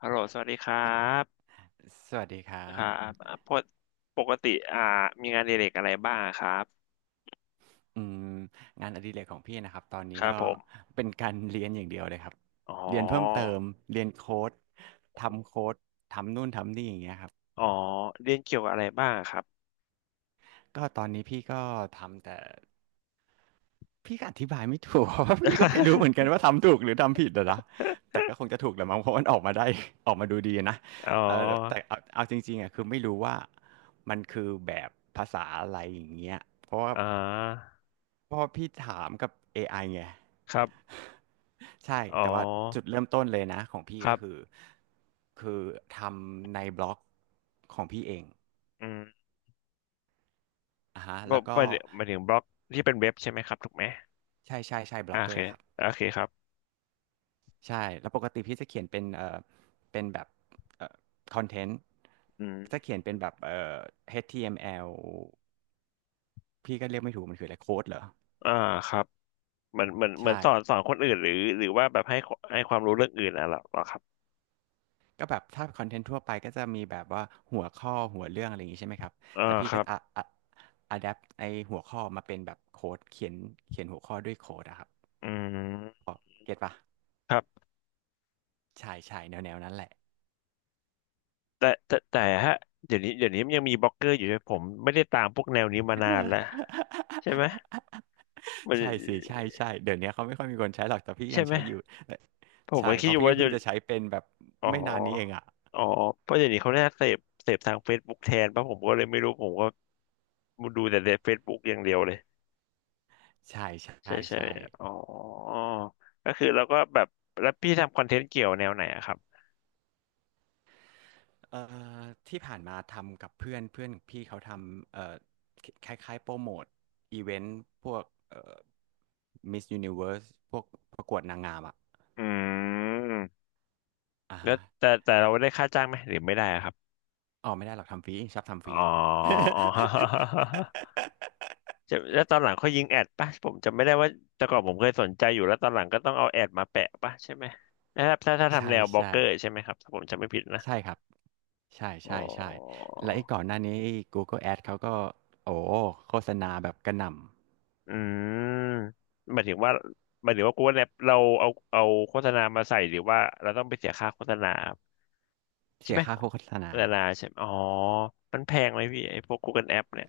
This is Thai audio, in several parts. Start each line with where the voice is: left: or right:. left: ฮัลโหลสวัสดีครับ
right: สวัสดีครั
left: ค
right: บ
left: รับอ่าปกปกติอ่ามีงานอดิเรกอะไรบ้างครับ
right: อืมงานอดิเรกของพี่นะครับตอนนี้
left: ครั
right: ก็
left: บผม
right: เป็นการเรียนอย่างเดียวเลยครับ
left: อ๋อ
right: เรียนเพิ่มเติมเรียนโค้ดทำโค้ดทำนู่นทำนี่อย่างเงี้ยครับ
left: อ๋อเรียนเกี่ยวกับอะไรบ้างครับ
right: ก็ตอนนี้พี่ก็ทำแต่ พี่ก็อธิบายไม่ถูก เพราะว่าพี่ก็ไม่รู้เหมือนกันว่าทำถูกหรือทำผิดอะนะแต่ ก็คงจะถูกแหละมั้งเพราะมันออกมาได้ ออกมาดูดีนะ
left: อ๋อ
right: เออแต่เอาจริงๆอะคือไม่รู้ว่ามันคือแบบภาษาอะไรอย่างเงี้ยเพราะว่า
left: อ่า
right: เพราะว่าพี่ถามกับ AI ไอไง
left: ครับ
right: ใช่
left: อ๋อ
right: แต่ว่าจุดเริ่มต้นเลยนะของพี่
left: ครั
right: ก็คือ
left: บ
right: คือทำในบล็อกของพี่เอง
left: อืม
right: อ่ะฮะ
left: บล็
right: แล้
left: อ
right: ว
left: ก
right: ก็
left: หมายถึงบล็อกที่เป็นเว็บใช่ไหมครับถูกไหม
right: ใช่บล็
left: อ่า
right: อก
left: โอ
right: เกอ
left: เค
right: ร์ครับ
left: โอเคครับ
right: ใช่แล้วปกติพี่จะเขียนเป็นเป็นแบบเอ่อคอนเทนต์
left: อื
right: จะ
left: ม
right: เขียนเป็นแบบHTML พี่ก็เรียกไม่ถูกมันคืออะไรโค้ดเหรอ
left: อ่าครับเหมือน
right: ใช่
left: สอนคนอื่นหรือหรือว่าแบบให้ให้ความรู้เรื่องอื่นอ่ะเหรอครับ
right: ก็แบบถ้าคอนเทนต์ทั่วไปก็จะมีแบบว่าหัวข้อหัวเรื่องอะไรอย่างนี้ใช่ไหมครับ
left: อ่า
right: แต่พี่
left: ค
right: ก็
left: รับ
right: อะอะแดปไอหัวข้อมาเป็นแบบโค้ดเขียนเขียนหัวข้อด้วยโค้ดอะครับ
left: อืม
right: เก็ตปะ
left: ครับ
right: ใช่แนวแนวนั้นแหละ
left: แต่ฮะเดี๋ยวนี้มันยังมีบล็อกเกอร์อยู่ใช่ไหมผมไม่ได้ตามพวกแนวนี้มานานแล้ว ใช่ไหมมัน
right: ใช่สิใช่เดี๋ยวนี้เขาไม่ค่อยมีคนใช้หรอกแต่พี่
left: ใช่
right: ยัง
left: ไหม
right: ใช้อยู่
left: ผมก็
right: ใช่
left: คิ
right: เพ
left: ดอ
right: ราะ
left: ยู่
right: พี่
left: ว่า
right: ก็
left: จะ
right: เพิ่งจะใช้เป็นแบบ
left: อ๋
right: ไม่นานนี้เอง
left: อ
right: อ่ะ
left: อ๋อเพราะเดี๋ยวนี้เขาน่าเสพทางเฟซบุ๊กแทนป่ะผมก็เลยไม่รู้ผมก็ดูแต่ในเฟซบุ๊กอย่างเดียวเลย
right: ใช่ใช่
left: ใช่ใช่
right: ใช่
left: อ๋อก็คือเราก็แบบแล้วพี่ทำคอนเทนต์เกี่ยวแนวไหนอะครับ
right: เอ่อที่ผ่านมาทำกับเพื่อนเพื่อนพี่เขาทำคล้ายๆโปรโมทอีเวนต์พวกเอ่อมิสยูนิเวิร์สพวกประกวดนางงามอ่ะ
left: อืม
right: อ่า
left: แล้ว
right: ฮะ
left: แต่แต่เราได้ค่าจ้างไหมหรือไม่ได้อะครับ
right: อ๋อไม่ได้หรอกทำฟรีชอบทำฟ
left: อ๋อ
right: รี
left: อ๋อ จะแล้วตอนหลังเขายิงแอดป่ะผมจำไม่ได้ว่าแต่ก่อนผมเคยสนใจอยู่แล้วตอนหลังก็ต้องเอาแอดมาแปะป่ะใช่ไหมนะครับถ้าทำ
right: ใช่
left: แนวบล็อก
right: ใช่
left: เกอร์ใช่ไหมครับถ้าผมจำไม่ผิดนะ
right: ใช่ครับ ใช่
left: อ๋อ
right: ใช่ใช่และไอ้ก่อนหน้านี้ไอ้ Google Ads เขาก็โอ้โฆษณาแบบกระหน่ำ
left: อืมหมายถึงว่ากูว่าแรปเราเอาโฆษณามาใส่หรือว่าเราต้องไปเสียค่าโฆษณาครับใช่
right: เสีย
left: ไหม
right: ค่า
left: โฆ
right: โฆษณา
left: ษณาใช่ไหมอ๋อมันแพงไหมพี่ไอ้พวก Google App เนี่ย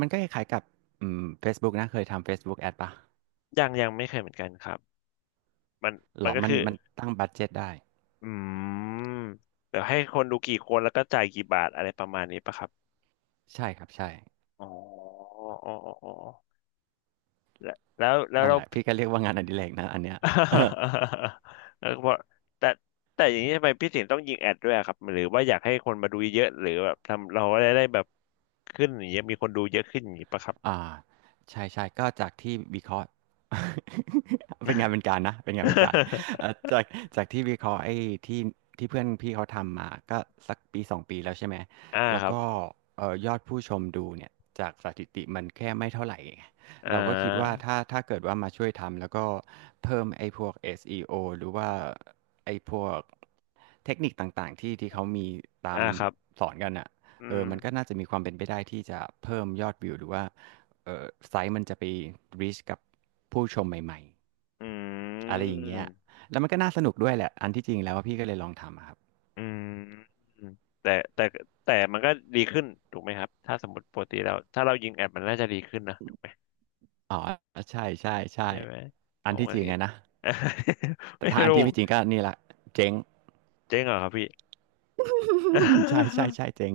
right: มันก็คล้ายๆกับFacebook นะเคยทำ Facebook Ad ปะ
left: ยังไม่เคยเหมือนกันครับมัน
right: หร
left: มัน
right: อ
left: ก็
right: มัน
left: คือ
right: มันตั้งบัดเจ็ตได้
left: อืมเดี๋ยวให้คนดูกี่คนแล้วก็จ่ายกี่บาทอะไรประมาณนี้ปะครับ
right: ใช่ครับใช่
left: อ๋ออ๋ออ๋อแล้ว
right: นั่น
left: เรา
right: แหละพี่ก็เรียกว่างานอดิเรกนะอันเนี้ย
left: แล้วก็บอกแต่แต่อย่างนี้ทำไมพี่ถึงต้องยิงแอดด้วยอะครับหรือว่าอยากให้คนมาดูเยอะๆหรือแบบทำเราได้แบบขึ้นอย่างเงี้ยมีคนดูเยอะขึ้นอย่างงี้ปะครับ
right: อ่าใช่ก็จากที่วิเคราะห์ เป็นงานเป็นการนะเป็นงานเป็นการเอ่อจากจากที่วิเคราะห์ไอ้ที่ที่เพื่อนพี่เขาทำมาก็สักปีสองปีแล้วใช่ไหม
left: อ่า
right: แล้
left: ค
right: ว
left: รับ
right: ก็เอ่อยอดผู้ชมดูเนี่ยจากสถิติมันแค่ไม่เท่าไหร่ไง
left: อ่
right: เราก็คิดว่า
left: า
right: ถ้าเกิดว่ามาช่วยทำแล้วก็เพิ่มไอ้พวก SEO หรือว่าไอ้พวกเทคนิคต่างๆที่เขามีตา
left: อ่า
right: ม
left: ครับ
right: สอนกันอ่ะ
left: อื
right: เออ
left: ม
right: มันก็น่าจะมีความเป็นไปได้ที่จะเพิ่มยอดวิวหรือว่า เออไซต์มันจะไป reach กับผู้ชมใหม่
left: อื
right: ๆ อะไรอ
left: ม
right: ย่างเงี้ยแล้วมันก็น่าสนุกด้วยแหละอันที่จริงแล้วว่าพี่ก็เลยลองทำอะครับ
left: อืมแต่แต่แต่มันก็ดีขึ้นถูกไหมครับถ้าสมมติปกติเราถ้าเรายิงแอดมันน่าจะดีขึ้นนะ
right: อ๋อ ใช่
left: ใช่ไหม
right: อั
left: ผ
right: น
left: ม
right: ที่
left: ก็อ
right: จ
left: ย่า
right: ริ
left: ง
right: ง
left: งี้
right: อะนะ แต่
left: ไม่
right: ถ้าอัน
left: รู้
right: ที่
left: ผม
right: ไม่จริงก็นี่แหละเจ๊ง
left: เจ๊งเหรอครับพี่
right: ใช่ใช่ ใช่เจ๊ง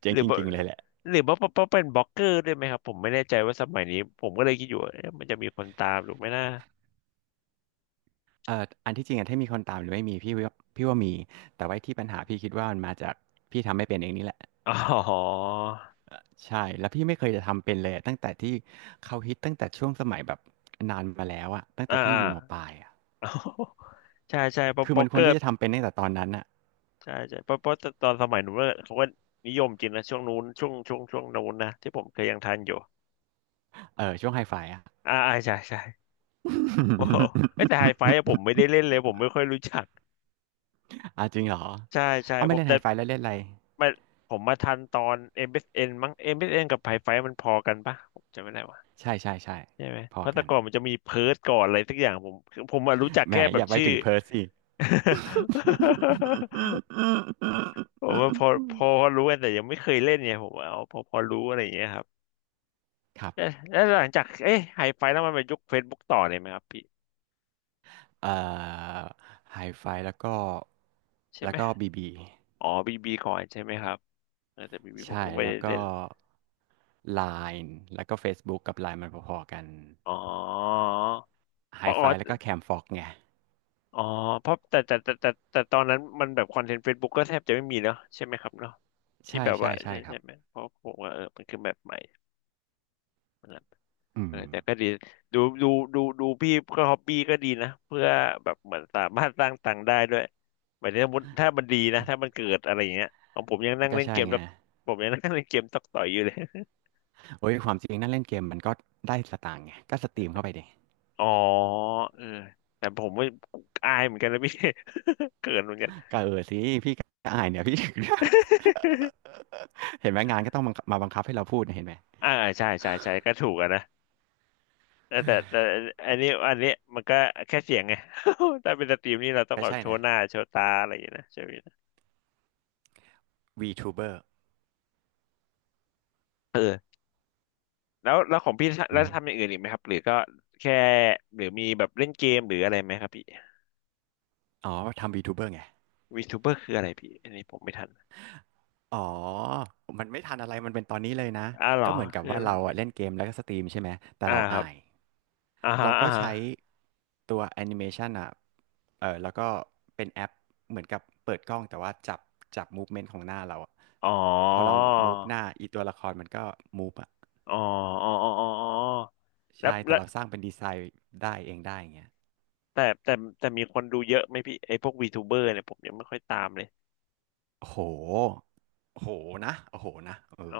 right: เจ๊
left: ห
right: ง
left: รือ
right: จ
left: ว่า
right: ริงๆเลยแหละ
left: เพราะเป็นบล็อกเกอร์ด้วยไหมครับผมไม่แน่ใจว่าสมัยนี้ผมก็เลยคิดอยู่ว่าเอ๊ะมันจะมีคนตามหรือไม่น่า
right: เอ่ออันที่จริงอะถ้ามีคนตามหรือไม่มีพี่ว่ามี แต่ว่าที่ปัญหาพี่คิดว่ามันมาจากพี่ทำไม่เป็นเองนี่แหละ
left: อ๋อ
right: ใช่แล้วพี่ไม่เคยจะทำเป็นเลยตั้งแต่ที่เขาฮิตตั้งแต่ช่วงสมัยแบบนานมาแล้วอะตั้งแต่
left: อ่า
right: พี่
left: อ่า
right: อยู่มปลายอะ
left: ใช่ใช่เพราะ
right: คือ
left: บล็อ
right: มัน
left: ก
right: ค
left: เก
right: ว
left: อ
right: ร
left: ร์
right: ที่จะทำเป็นตั้งแต่ตอนนั้นอะ
left: ใช่ใช่เพราะตอนสมัยนู้นเนี่ยเขาก็นิยมจริงนะช่วงนู้นช่วงนู้นนะที่ผมเคยยังทันอยู่
right: เออช่วงไฮไฟอะ
left: อ่าอ่าใช่ใช่ โอ้โหเอ้ยแต่ไฮไฟอะผมไม่ได้ เล่นเลยผมไม่ค่อยรู้จัก
right: อาจริงเหรอ
left: ใช่ใช่
right: เอา
left: ผ
right: ไม่
left: ม
right: เล่น
left: แต่
right: ไฮไฟแล้วเล่นอะไร
left: ไม่ผมมาทันตอน อ็มเอสเอ็นมั้งเอ s n กับไฮไฟมันพอกันปะผมจำไม่ได้ว่ะ
right: ใช่
left: ใช่ไหม
right: พ
left: เพ
right: อ
left: ราะแต่
right: กัน
left: ก่อนมันจะมีเพิร์ทก่อนอะไรสักอย่างผมคือผมอะรู้จัก
right: แหม
left: แค่แบ
right: อ
left: บ
right: ย่าไป
left: ชื่อ
right: ถึงเพิร์สสิ
left: ผมว่าพอรู้กันแต่ยังไม่เคยเล่นไงผมว่าเอาพอรู้อะไรอย่างเงี้ยครับ
right: ครั
left: เอ๊ะ
right: บ
left: แล้วหลังจากเอ๊ะไฮไฟแล้วมันไปยุคเฟซบุ๊กต่อเลยไหมครับพี่
right: เอ่อไฮไฟแล้วก็
left: ใช่
right: แล้
left: ไหม
right: วก็บีบี
left: อ๋อบีบีก่อนใช่ไหมครับเออแต่บีบีผม
right: ใช่
left: ก็ไม่
right: แล้ว
left: ได้
right: ก็
left: เล่น
right: Line แล้วก็ Facebook กับ Line มันพอๆกัน
left: อ๋อ
right: ไฮ
left: อ๋
right: ไฟแล้วก็
left: อ
right: แคมฟ็อกไง
left: อ๋อเพราะแต่แต่แต่แต่แต่ตอนนั้นมันแบบคอนเทนต์เฟซบุ๊กก็แทบจะไม่มีแล้วใช่ไหมครับเนาะที่
right: ใช่
left: แบบว่า
right: ใช่ใช่
left: ใช่
right: ครั
left: ใช่
right: บ
left: ไหมเพราะผมว่าเออมันคือแบบใหม่มันแบบ
right: อื
left: เอ
right: ม
left: อแต่ก็ดีดูดูดูพี่ก็ฮอบบี้ก็ดีนะเพื่อแบบเหมือนสามารถสร้างตังค์ได้ด้วยหมายถึงสมมติถ้ามันดีนะถ้ามันเกิดอะไรอย่างเงี้ยของผมยังนั่ง
right: ก็
left: เล่นเก
right: ใช่
left: ม
right: ไง
left: แล้วผมยังนั่งเล่นเกมตอกต่อยอยู่เลย
right: โอ้ย ความจริงนั่นเล่นเกมมันก็ได้สตางค์ไง ก็สตรีมเข้าไปดิ
left: อ๋อเออแต่ผมไม่อายเหมือนกันนะพี่ เขินเหมือนกัน
right: ก็เออสิ พี่ก็อายเนี่ยพี่ ถึง เห็นไหมงานก็ต้องบังคับมาบังคับให้เราพูดเนี่ยเห็นไหม
left: อ่าใช่ใช่ใช่ก็ถูกอะนะ แต่อันนี้มันก็แค่เสียงไง ถ้าเป็นสตรีมนี่เราต้อง
right: ก็
left: แบบ
right: ใช่
left: โช
right: นะ
left: ว์หน้าโชว์ตาอะไรอย่างเงี้ยนะใช่ไหมนะ
right: VTuber
left: เออแล้วของพี่แล้
right: อื
left: ว
right: ม
left: ทำอย่างอื่นอีกไหมครับหรือก็แค่หรือมีแบบเล่นเกมหรืออะไรไหมครับพี่
right: อ๋อทำ VTuber ไง
left: วีทูเบอร์คืออะไรพี่อันนี้ผมไม่ทัน
right: อ๋อมันไม่ทันอะไรมันเป็นตอนนี้เลยนะ
left: อ่าวเหรอ
right: ก็เหมือนกับ
left: คือ
right: ว่า
left: อะไร
right: เราอะเล่น
left: พี่
right: เกมแล้วก็สตรีมใช่ไหม แต่
left: อ่า
right: เรา
left: ครับ
right: อาย
left: อ่าฮะ
right: เราก็
left: อ่าฮะ
right: ใช้ตัวแอนิเมชันอ่ะ เออ แล้วก็เป็นแอปเหมือนกับเปิดกล้องแต่ว่าจับจับมูฟเมนต์ของหน้าเราอะ
left: อ๋อ
right: พอเรามูฟหน้าอีตัวละครมันก็มูฟอ่ะ
left: อ๋ออ๋ออ๋ออ๋ออ๋อแล้ว
right: ใช่ แต่
left: แล้ว
right: เราสร้างเป็นดีไซน์ได้เองได้อย่างเงี้ย
left: แต่แต่แต่มีคนดูเยอะไหมพี่ไอ้พวกวีทูเบอร์เนี่ยผมยังไม่ค่อยตามเลย
right: โอ้โหโอ้โหนะโอ้โหนะเอ
left: อ๋อ
right: อ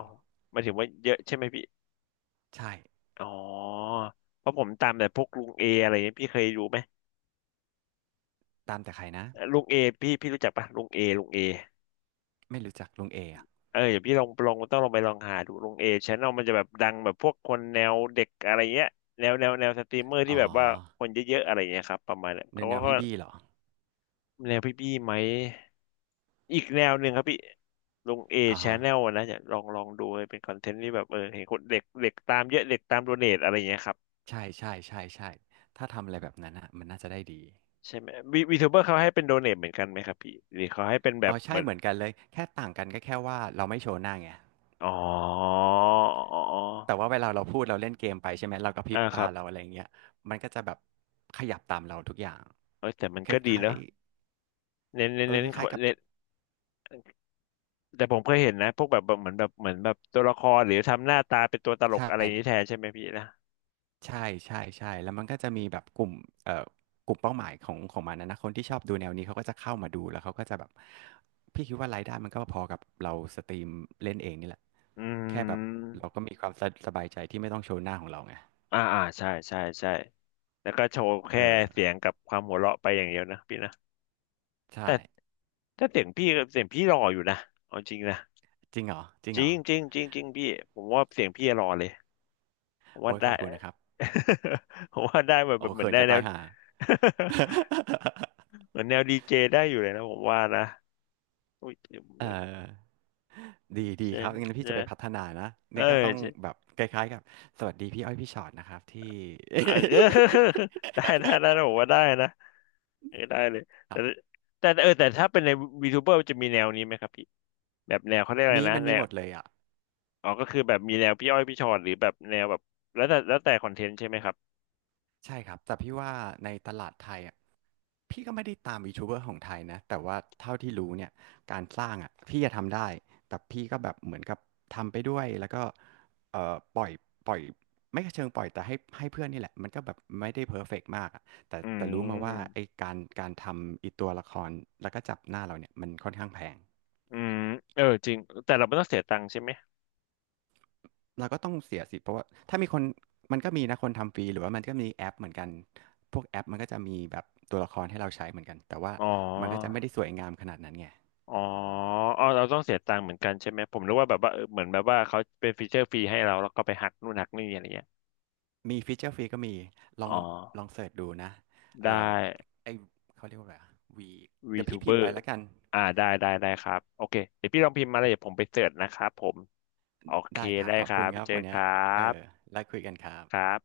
left: หมายถึงว่าเยอะใช่ไหมพี่
right: ใช่
left: อ๋อเพราะผมตามแต่พวกลุงเออะไรเงี้ยพี่เคยรู้ไหม
right: ตามแต่ใครนะ
left: ลุงเอพี่รู้จักปะลุงเอลุงเอ
right: ไม่รู้จักลุงเออะ
left: เออเดี๋ยวพี่ลองลองต้องลองไปลองหาดูลุงเอชแนลมันจะแบบดังแบบพวกคนแนวเด็กอะไรเงี้ยแนวสตรีมเมอร์
right: อ๋อ
left: ที่แบบว่าคนเยอะๆอะไรเงี้ยครับประมาณเนี้ย
right: ใน
left: เขา
right: แนว
left: ก็
right: พี่บี้เหรอ
left: แนวพี่ไหมอีกแนวหนึ่งครับพี่ลุงเอ
right: อ่า
left: ช
right: ฮะ
left: แนลนะจะลองลองดูเป็นคอนเทนต์ที่แบบเออเห็นคนเด็กเด็กตามเยอะเด็กตามโดเนทอะไรเงี้ยครับ
right: ใช่ใช่ใช่ใช่ถ้าทำอะไรแบบนั้นอ่ะมันน่าจะได้ดี
left: ใช่ไหมวีทูเบอร์เขาให้เป็นโดเน a เหมือนกันไหมครับพี่หรือเขาให้เป็นแบ
right: อ๋
left: บ
right: อ
left: เห
right: ใช่
left: มือน
right: เหมือนกันเลยแค่ต่างกันก็แค่ว่าเราไม่โชว์หน้าไง
left: อ๋ออ๋ออ๋อ
right: แต่ว่าเวลาเราพูดเราเล่นเกมไปใช่ไหมเรากระพริ
left: อ่า
right: บ
left: ค
right: ตา
left: รับ
right: เราอะไรเงี้ยมันก็จะแบบขยับตามเราทุกอย่าง
left: เอ้ยแต่มัน
right: คล
left: ก็ดี
right: ้า
left: เน
right: ย
left: อะเน้น
right: ๆ
left: เน้น
right: เออ
left: เน้
right: ค
left: นค
right: ล้ายๆ
left: น
right: กับ
left: เน้นแต่ผมเคยเห็นนะ พวกแบบเหมือนแบบตัวละครหรือทำหน้าตาเป็นตัวตล
right: ใช
left: กอะไรอย่างนี้
right: ่
left: แทนใช่ไหมพี่นะ
right: ใช่ใช่ใช่แล้วมันก็จะมีแบบกลุ่มเอ่อกลุ่มเป้าหมายของมันนะนะคนที่ชอบดูแนวนี้เขาก็จะเข้ามาดูแล้วเขาก็จะแบบพี่คิดว่ารายได้มันก็พอกับเราสตรีมเล่นเองนี่แหละ
left: อื
right: แค่แบบ
left: ม
right: เราก็มีความสสบายใจที่ไม่ต้องโชว์หน้าของเราไง
left: อ่าอ่าใช่ใช่ใช่แล้วก็โชว์แค่
right: เอ
left: เสีย
right: อ
left: งกับความหัวเราะไปอย่างเดียวนะพี่นะแต่
right: ใช่
left: ถ้าเสียงพี่หล่ออยู่นะเอาจริงนะ
right: จริงเหรอจริง
left: จ
right: เหร
left: ริ
right: อ
left: งจริงจริงจริงพี่ผมว่าเสียงพี่หล่อเลยผม
right: โอ้
left: ว่า
right: ยข
left: ได้
right: อบคุณนะครับ
left: ผมว่าได้แบบ
right: โอ้
left: แบบเหมือ
right: เขิ
left: น
right: น
left: ได้
right: จะ
left: แล้
right: ตา
left: ว
right: ยห่า
left: เหมือนแนวดีเจได้อยู่เลยนะผมว่านะอุ้ย
right: เออ
left: ใช่
right: ดีดี
left: ใช่
right: ครับงั้น
left: ไห
right: พี่
left: ม
right: จะไปพัฒนานะ
left: เออ
right: เนี่ยก็ต้องแบ
left: ใช่
right: บคล้ายๆกับสวัสดีพี่อ้อยพี่ชอตนะครับที่
left: เออ ได้ได้ได้ นะผมว่าได้นะเออได้เลย
right: ค
left: แต่
right: รับ
left: แต่เออแต่ถ้าเป็นในวีทูเบอร์จะมีแนวนี้ไหมครับพี่แบบแนวเขาเรียกอะไร
right: มี
left: นะ
right: มัน
left: แน
right: มีห
left: ว
right: มดเลยอ่ะ
left: อ๋อก็คือแบบมีแนวพี่อ้อยพี่ชอนหรือแบบแนวแบบแล้วแต่คอนเทนต์ใช่ไหมครับ
right: ใช่ครับแต่พี่ว่าในตลาดไทยอ่ะพี่ก็ไม่ได้ตามยูทูบเบอร์ของไทยนะแต่ว่าเท่าที่รู้เนี่ยการสร้างอ่ะพี่จะทำได้แต่พี่ก็แบบเหมือนกับทำไปด้วยแล้วก็ปล่อยปล่อยไม่เชิงปล่อยแต่ให้เพื่อนนี่แหละมันก็แบบไม่ได้เพอร์เฟกต์มากอะแต่
left: อื
right: แต่รู้มาว่า
left: ม
right: ไอ้การทำอีตัวละครแล้วก็จับหน้าเราเนี่ยมันค่อนข้างแพง
left: อืมเออจริงแต่เราไม่ต้องเสียตังค์ใช่ไหม
right: เราก็ต้องเสียสิเพราะว่าถ้ามีคนมันก็มีนะคนทำฟรีหรือว่ามันก็มีแอปเหมือนกันพวกแอปมันก็จะมีแบบตัวละครให้เราใช้เหมือนกันแต่ว่า
left: อ๋อ
right: มันก็จะไม่ได้สวยงามขนาดนั้นไง
left: อ๋ออ๋อเราต้องเสียตังค์เหมือนกันใช่ไหม ผมนึกว่าแบบว่าเออเหมือนแบบว่าเขาเป็นฟีเจอร์ฟรีให้เราแล้วก็ไปหักนู่นหักนี่อะไรเงี้ย
right: มีฟีเจอร์ฟรีก็มีลอ
left: อ๋
right: ง
left: อ
right: ลองเสิร์ชดูนะ
left: ได้
right: เอ่อไอเขาเรียกว่าอะไรวีเดี๋ยวพี่พิมพ์
left: VTuber
right: ไปแล้วกัน
left: อ่าได้ได้ ได้ครับโอเคเดี๋ยวพี่ลองพิมพ์มาเลยเดี๋ยวผมไปเสิร์ชนะครับผม โอเค
right: ได้ครับ
left: ได้
right: ขอบ
left: ครั
right: คุณ
left: บ
right: ครับ
left: เจอ
right: วัน
left: ค
right: เนี้ย
left: รั
right: เออ
left: บ
right: แล้วคุยกันครับ
left: ครับ